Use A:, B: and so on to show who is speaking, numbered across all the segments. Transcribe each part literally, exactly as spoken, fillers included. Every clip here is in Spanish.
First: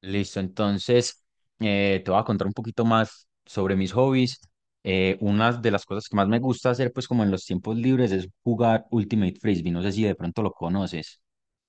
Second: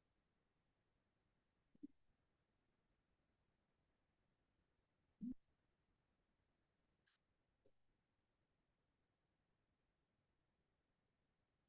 A: Listo, entonces eh, te voy a contar un poquito más sobre mis hobbies. Eh, una de las cosas que más me gusta hacer, pues como en los tiempos libres, es jugar Ultimate Frisbee. No sé si de pronto lo conoces.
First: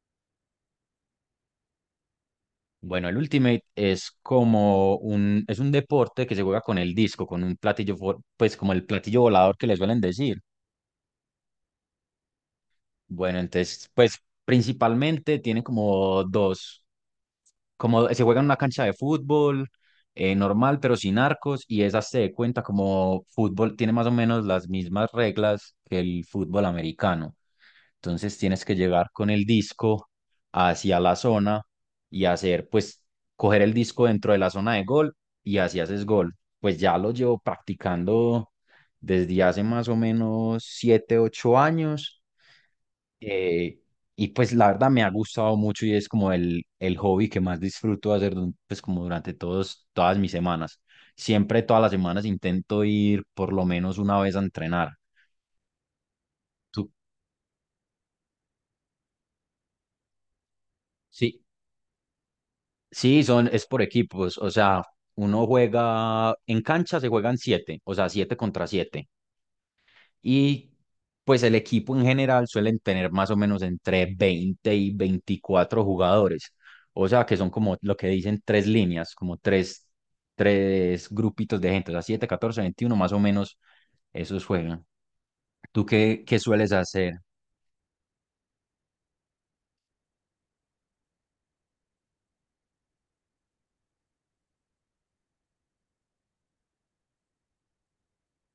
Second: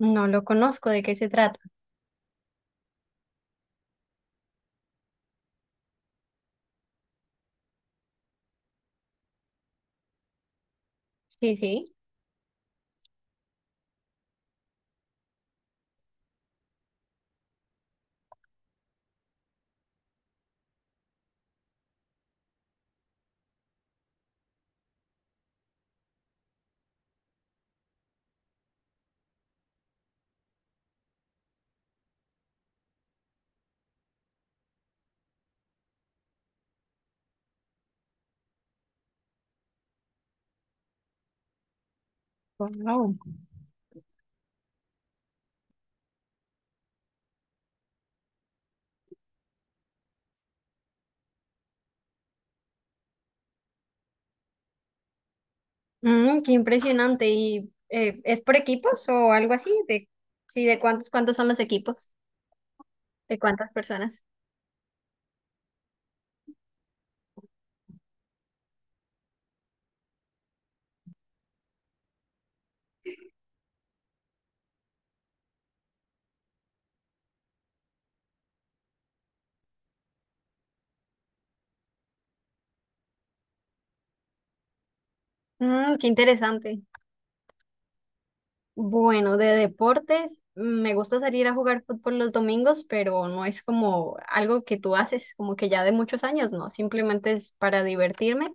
B: No lo conozco, ¿de qué se trata?
A: Bueno, el Ultimate es como un, es un deporte que se juega con el disco, con un platillo, vo- pues como el platillo volador que le suelen decir.
B: Sí, sí.
A: Bueno, entonces, pues principalmente tiene como dos, como se juega en una cancha de fútbol eh, normal, pero sin arcos, y esa se de cuenta como fútbol, tiene más o menos las mismas reglas que el fútbol americano. Entonces tienes que llegar con el disco hacia la zona y hacer, pues, coger el disco dentro de la zona de gol y así haces gol. Pues ya lo llevo practicando desde hace más o menos siete, ocho años,
B: Wow.
A: eh, y pues la verdad me ha gustado mucho y es como el, el hobby que más disfruto hacer du- pues como durante todos, todas mis semanas. Siempre todas las semanas intento ir por lo menos una vez a entrenar.
B: Mm, qué
A: Tú-
B: impresionante. ¿Y eh, es por equipos o algo así? De, sí, ¿de cuántos, cuántos
A: Sí,
B: son los equipos?
A: sí,
B: ¿De
A: son, es
B: cuántas
A: por
B: personas?
A: equipos, o sea, uno juega, en cancha se juegan siete, o sea, siete contra siete. Y pues el equipo en general suelen tener más o menos entre veinte y veinticuatro jugadores. O sea, que son como lo que dicen tres líneas, como tres, tres grupitos de gente. O sea, siete, catorce, veintiuno, más o menos esos juegan. ¿Tú
B: Mm, qué
A: qué, qué sueles
B: interesante.
A: hacer?
B: Bueno, de deportes, mm, me gusta salir a jugar fútbol los domingos, pero no es como algo que tú haces, como que ya de muchos años, no, simplemente es para divertirme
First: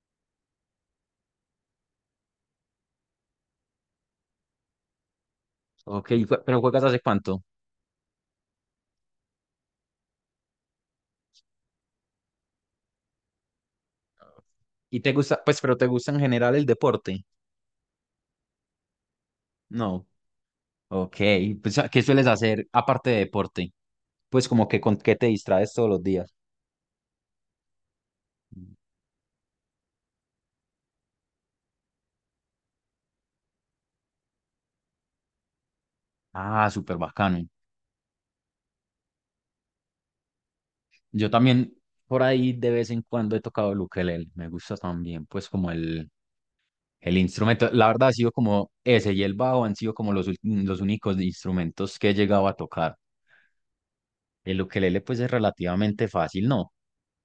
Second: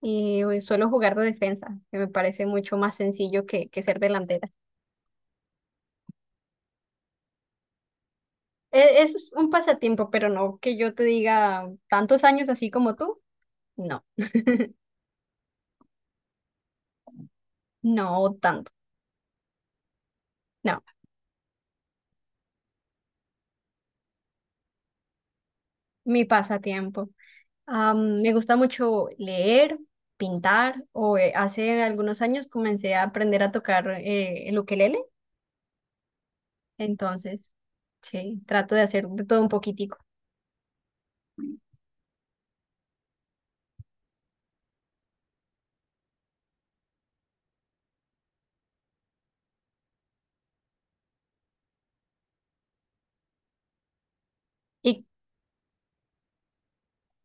B: y eh, suelo jugar de defensa, que me parece mucho más sencillo que, que ser delantera.
A: Ok, jue- pero ¿juegas hace cuánto?
B: E- Eso es un pasatiempo, pero no que yo te diga tantos años así como tú. No,
A: ¿Y te gusta, pues, pero te gusta en general el deporte?
B: no tanto.
A: No.
B: No,
A: Ok, pues, ¿qué sueles hacer aparte de deporte? Pues como que con qué te distraes todos los
B: mi
A: días.
B: pasatiempo. Am, me gusta mucho leer, pintar, o eh, hace algunos años comencé a aprender a tocar eh, el ukelele.
A: Ah, súper bacano.
B: Entonces, sí, trato de hacer de todo un poquitico.
A: Yo también por ahí de vez en cuando he tocado el ukelele. Me gusta también, pues, como el, el instrumento. La verdad ha sido como ese y el bajo han sido como los, ul- los únicos instrumentos que he llegado a tocar. El ukelele,
B: Y
A: pues, es relativamente fácil, ¿no?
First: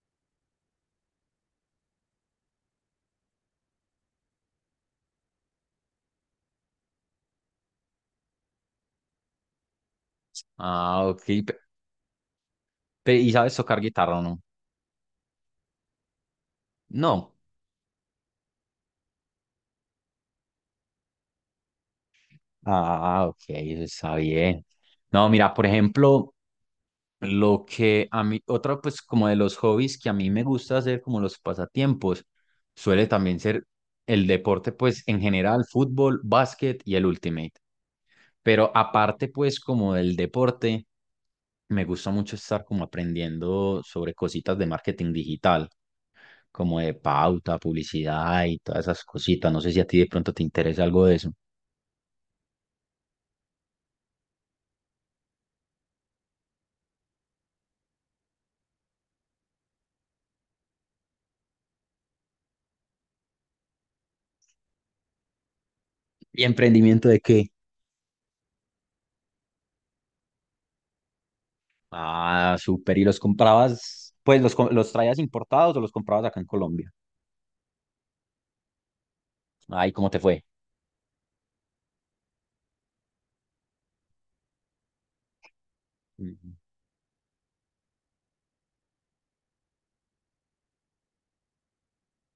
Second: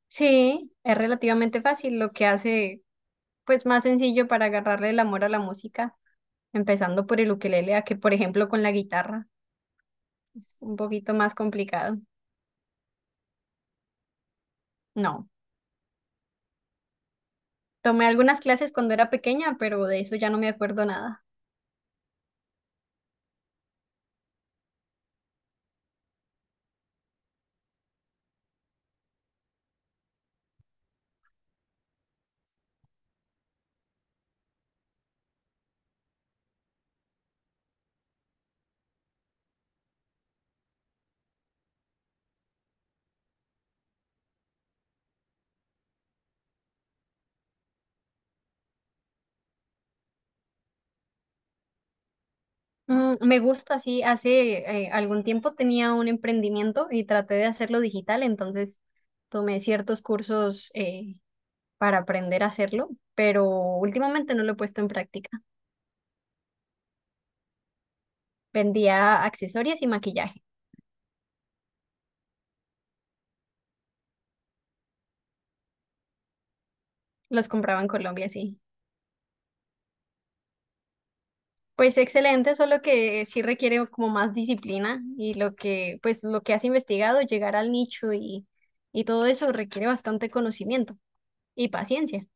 B: sí, es relativamente fácil, lo que hace pues más sencillo para agarrarle el amor a la música, empezando por el ukelele, a que por ejemplo con la guitarra. Es un
A: Ah,
B: poquito
A: ok.
B: más
A: Pe-
B: complicado.
A: pe- ¿Y sabes tocar guitarra o no?
B: No.
A: No.
B: Tomé algunas clases cuando era pequeña, pero de eso ya no me acuerdo nada.
A: Ah, ok, eso está bien. No, mira, por ejemplo. Lo que a mí, otra pues como de los hobbies que a mí me gusta hacer como los pasatiempos, suele también ser el deporte pues en general, fútbol, básquet y el ultimate. Pero aparte pues como del deporte, me gusta mucho estar como aprendiendo sobre cositas de marketing digital, como de pauta, publicidad y todas esas cositas. No sé si a ti de pronto te interesa algo de eso.
B: Mm, me gusta, sí. Hace eh, algún tiempo tenía un emprendimiento y traté de hacerlo digital, entonces tomé ciertos cursos eh, para aprender a hacerlo, pero últimamente no lo he puesto en práctica.
A: ¿Y emprendimiento de qué?
B: Vendía accesorios y maquillaje.
A: Ah, súper. ¿Y los comprabas, pues los, co- los traías importados o los comprabas acá en Colombia?
B: Los compraba en Colombia, sí.
A: Ay, ¿cómo te fue?
B: Pues excelente, solo que sí requiere como más disciplina y lo que, pues lo que
A: Ujú.
B: has investigado, llegar al nicho y, y todo eso requiere bastante conocimiento y paciencia,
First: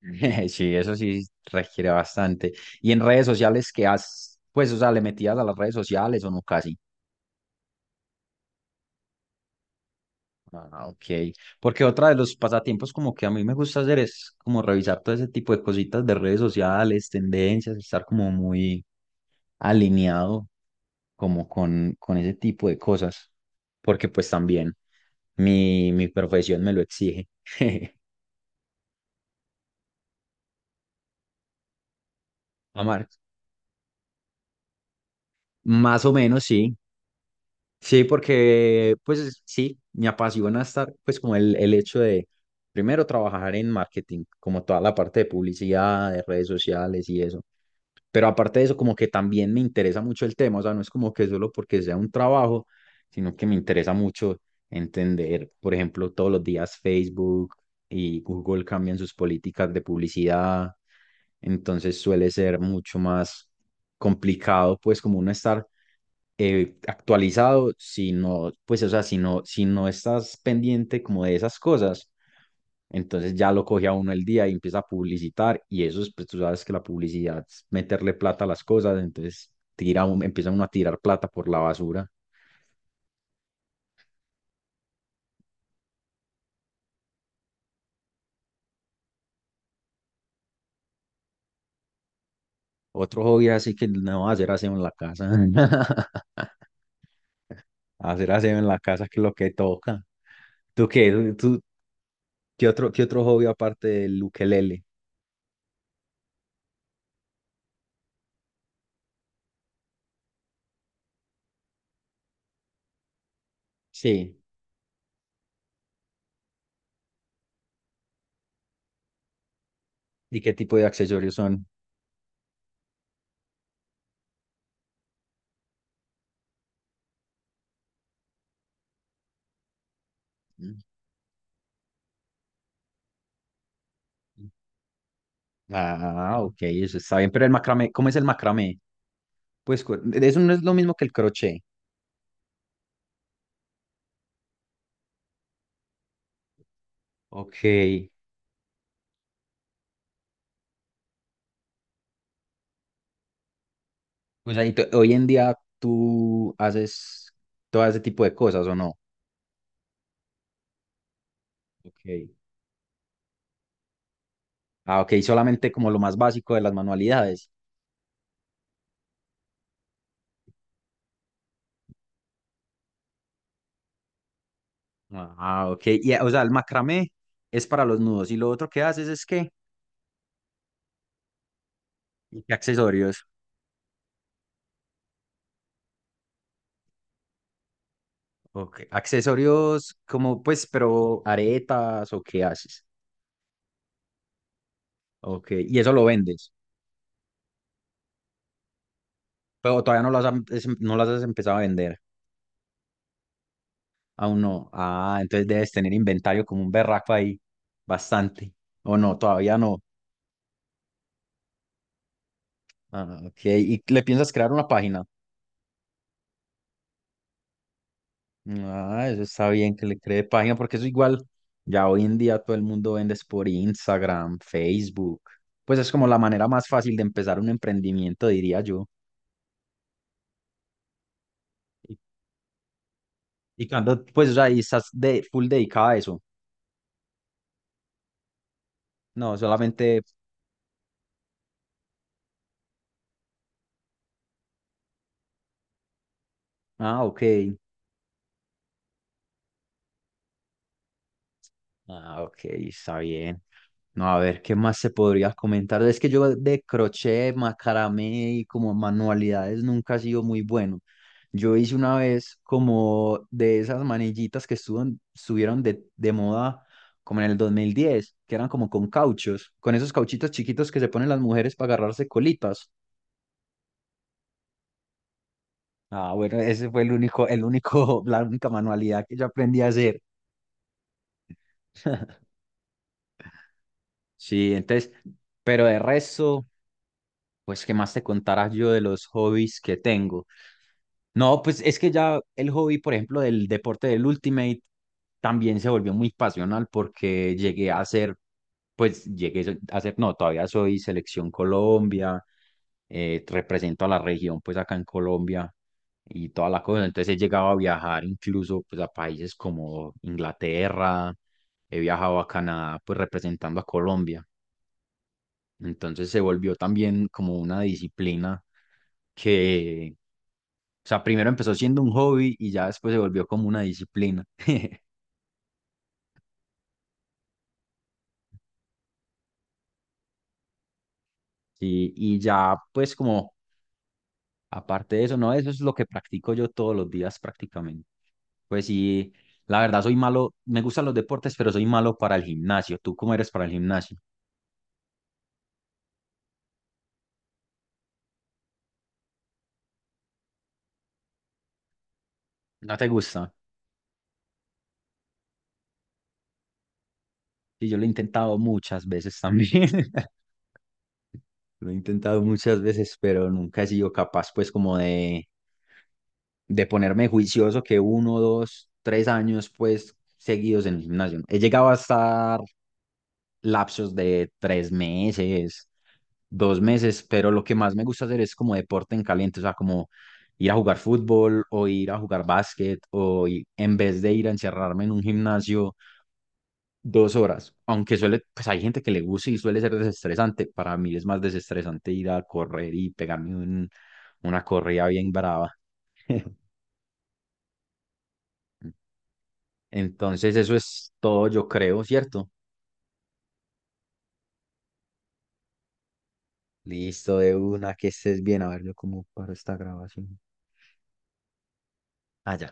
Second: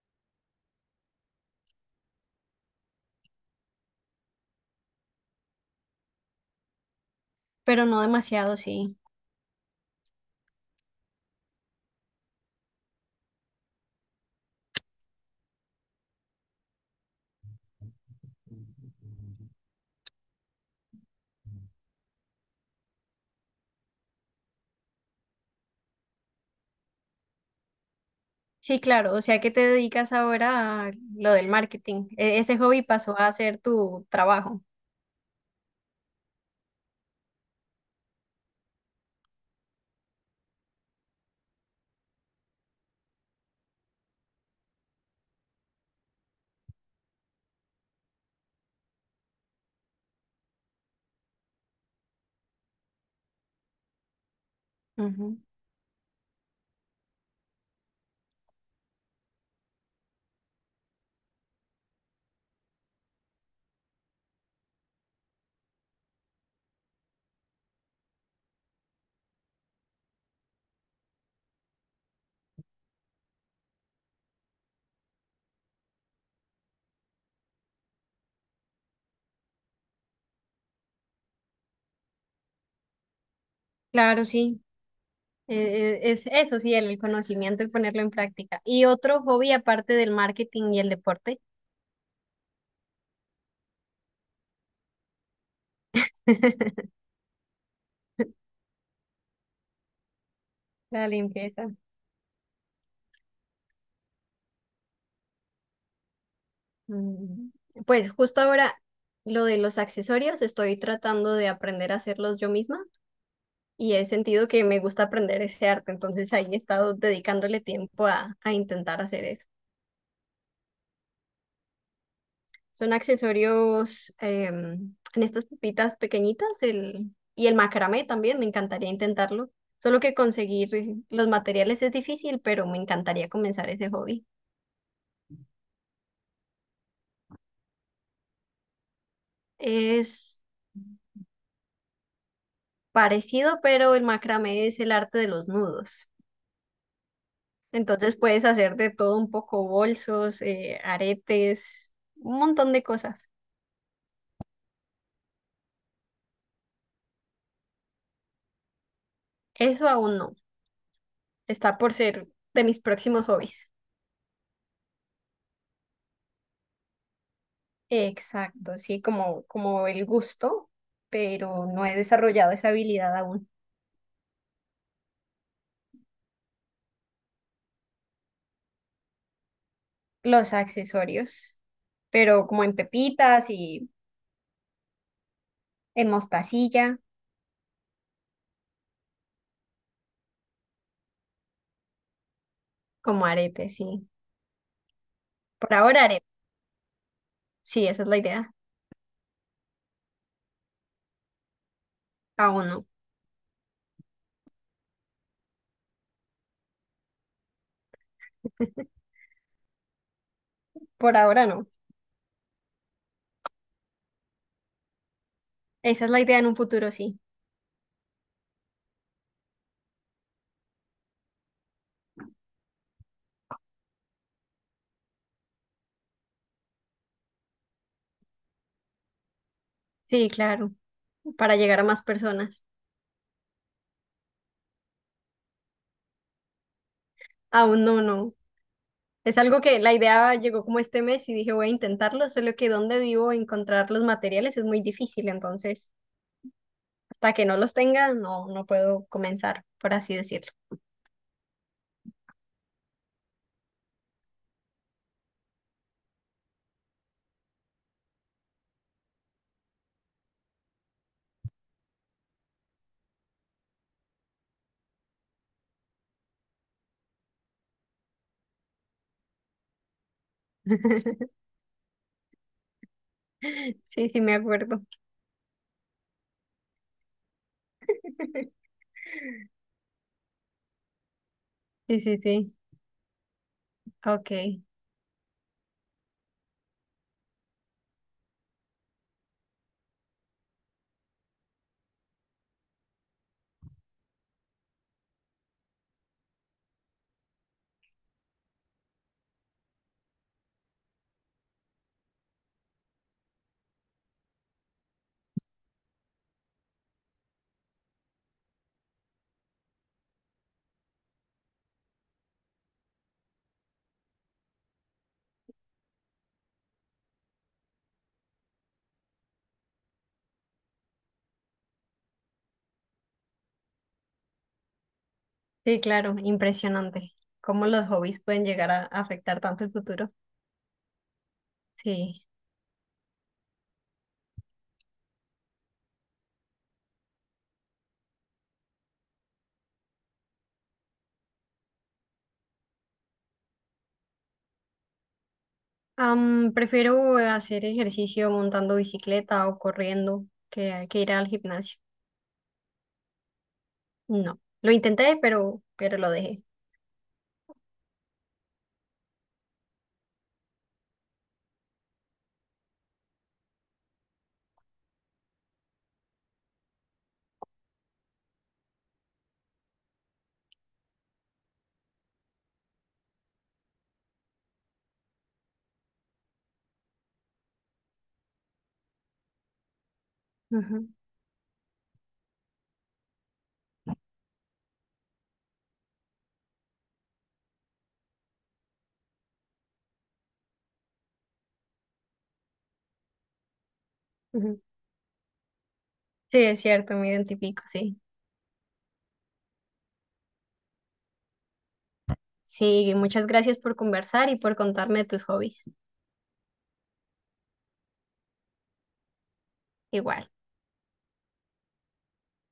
A: Sí, eso sí requiere bastante. ¿Y en redes sociales qué has, pues, o sea, le metías a las redes sociales o no casi?
B: pero no demasiado, sí.
A: Ah, ok. Porque otra de los pasatiempos como que a mí me gusta hacer es como revisar todo ese tipo de cositas de redes sociales, tendencias, estar como muy alineado como con, con ese tipo de cosas. Porque pues también mi, mi profesión me lo exige.
B: Sí, claro, o sea que te dedicas ahora a lo del marketing. E- ese hobby
A: Amar.
B: pasó a ser tu trabajo.
A: Más o menos, sí. Sí, porque pues sí, me apasiona estar, pues como el, el hecho de, primero, trabajar en marketing, como toda la parte de publicidad, de redes sociales y eso. Pero aparte de eso, como que también me interesa mucho el tema, o sea, no es como que solo porque sea un trabajo, sino que me interesa mucho
B: Ujú.
A: entender, por ejemplo, todos los días Facebook y Google cambian sus políticas de publicidad, entonces suele ser mucho más complicado, pues como uno estar eh, actualizado, si no, pues, o sea, si no, si no estás pendiente como de esas cosas, entonces ya lo coge a uno el día y empieza a publicitar y eso es, pues tú sabes que la publicidad es meterle plata a las cosas, entonces tira un- empieza uno a tirar plata por la basura.
B: Claro, sí. E- e- es eso, sí, el conocimiento y ponerlo en práctica. ¿Y otro hobby aparte del marketing y el deporte?
A: Otro hobby así que no hacer aseo en la casa. Hacer aseo en la casa que es lo que toca. ¿Tú
B: La
A: qué? ¿Tú,
B: limpieza.
A: qué otro, qué otro hobby aparte del ukelele?
B: Mm, pues justo ahora lo de los accesorios, estoy tratando de aprender a hacerlos yo misma y he
A: Sí.
B: sentido que me gusta aprender ese arte, entonces ahí he estado dedicándole tiempo a, a intentar hacer eso.
A: ¿Y qué tipo de accesorios son?
B: Son accesorios em, en estas pepitas pequeñitas el, y el macramé también, me encantaría intentarlo, solo que conseguir eh, los materiales es difícil, pero me encantaría comenzar ese hobby.
A: Ah, ok, eso está bien. Pero el macramé, ¿cómo es el macramé? Pues cu- eso
B: Es
A: no es lo mismo que el crochet.
B: parecido, pero el macramé es el arte de los nudos.
A: Ok.
B: Entonces puedes hacer de todo un poco, bolsos, eh, aretes, un montón de cosas.
A: O sea, y tú- hoy en día tú haces todo ese tipo de cosas, ¿o no?
B: Eso aún no. Está por ser
A: Ok.
B: de mis próximos hobbies.
A: Ah, ok, solamente como lo más básico de las manualidades.
B: Exacto, sí, como, como el gusto, pero no he desarrollado esa habilidad aún.
A: Ah, ok. Y, o sea, el macramé es para los nudos. ¿Y lo otro que haces es qué?
B: Los accesorios,
A: ¿Y
B: pero
A: qué
B: como en
A: accesorios?
B: pepitas y en mostacilla,
A: Ok. Accesorios como, pues, pero aretas o qué haces.
B: como aretes, sí.
A: Ok.
B: Por
A: Y eso
B: ahora
A: lo
B: aretes,
A: vendes.
B: sí, esa es la idea.
A: Pero todavía no lo has, em- es- no las has empezado a vender.
B: Aún no.
A: Aún no. Ah, entonces debes tener inventario como un berraco ahí. Bastante. O no, todavía no.
B: Por ahora no.
A: Ah, ok. ¿Y le piensas crear una página?
B: Esa es la idea en un futuro, sí.
A: Ah, eso está bien que le cree página, porque eso igual, ya hoy en día todo el mundo vende es por Instagram, Facebook. Pues es como la manera más fácil de empezar un emprendimiento, diría yo.
B: Sí, claro, para llegar a
A: Y,
B: más personas.
A: y cuando, pues, o sea, y estás de, full dedicada a eso.
B: Aún no, no.
A: No,
B: Es algo que la
A: solamente,
B: idea llegó como este mes y dije voy a intentarlo, solo que donde vivo encontrar los materiales es muy difícil, entonces
A: ah, ok.
B: hasta que no los tenga no, no puedo comenzar, por así decirlo.
A: Ah, ok, está bien. No, a ver, ¿qué más se podría comentar? Es que yo de crochet, macramé y como manualidades nunca he sido muy bueno. Yo hice una vez como de esas manillitas que estuvieron, estuvieron de, de moda como en el dos mil diez que eran como con cauchos, con esos cauchitos chiquitos que se ponen las mujeres para agarrarse colitas.
B: Sí, sí, me acuerdo.
A: Ah, bueno, ese fue el único, el único, la única manualidad que yo aprendí a hacer.
B: Sí, sí, sí.
A: Sí,
B: Ok.
A: entonces, pero de resto. Pues, ¿qué más te contara yo de los hobbies que tengo? No, pues es que ya el hobby, por ejemplo, del deporte del Ultimate también se volvió muy pasional porque llegué a ser, pues llegué so, a ser, no, todavía soy selección Colombia, eh, represento a la región, pues acá en Colombia y toda la cosa. Entonces he llegado a viajar incluso pues a países como Inglaterra, he viajado a Canadá, pues representando a Colombia. Entonces se volvió también como una disciplina que, o sea, primero empezó siendo un hobby y ya después se volvió como una disciplina.
B: Sí, claro, impresionante. Cómo los hobbies pueden llegar a afectar tanto el futuro.
A: Sí, y
B: Sí.
A: ya pues como aparte de eso, no, eso es lo que practico yo todos los días prácticamente. Pues sí, la verdad soy malo, me gustan los deportes, pero soy malo para el gimnasio. ¿Tú cómo eres para el gimnasio?
B: Am, prefiero hacer ejercicio montando bicicleta o corriendo que, que ir al gimnasio.
A: ¿No te gusta?
B: No, lo intenté, pero, pero lo dejé.
A: Sí, yo lo he intentado muchas veces también. Lo he intentado muchas veces, pero nunca he sido capaz pues como de de ponerme juicioso que uno, dos, tres años pues seguidos en el gimnasio, ¿no? He llegado a estar lapsos de tres meses, dos meses, pero lo que más me gusta hacer es como deporte en caliente, o sea, como ir a jugar
B: Ujú,
A: fútbol o ir a jugar básquet o i- en vez de ir a encerrarme en un gimnasio dos horas, aunque suele, pues hay gente que le gusta y suele ser desestresante, para mí es más desestresante ir a correr y pegarme un- una
B: ujú.
A: corrida bien brava.
B: Sí, es cierto, me identifico, sí.
A: Entonces, eso es todo, yo creo, ¿cierto?
B: Sí, muchas gracias por conversar y por contarme de tus hobbies.
A: Listo, de una, que estés bien. A ver, yo cómo paro esta grabación.
B: Igual.
A: Ah, ya.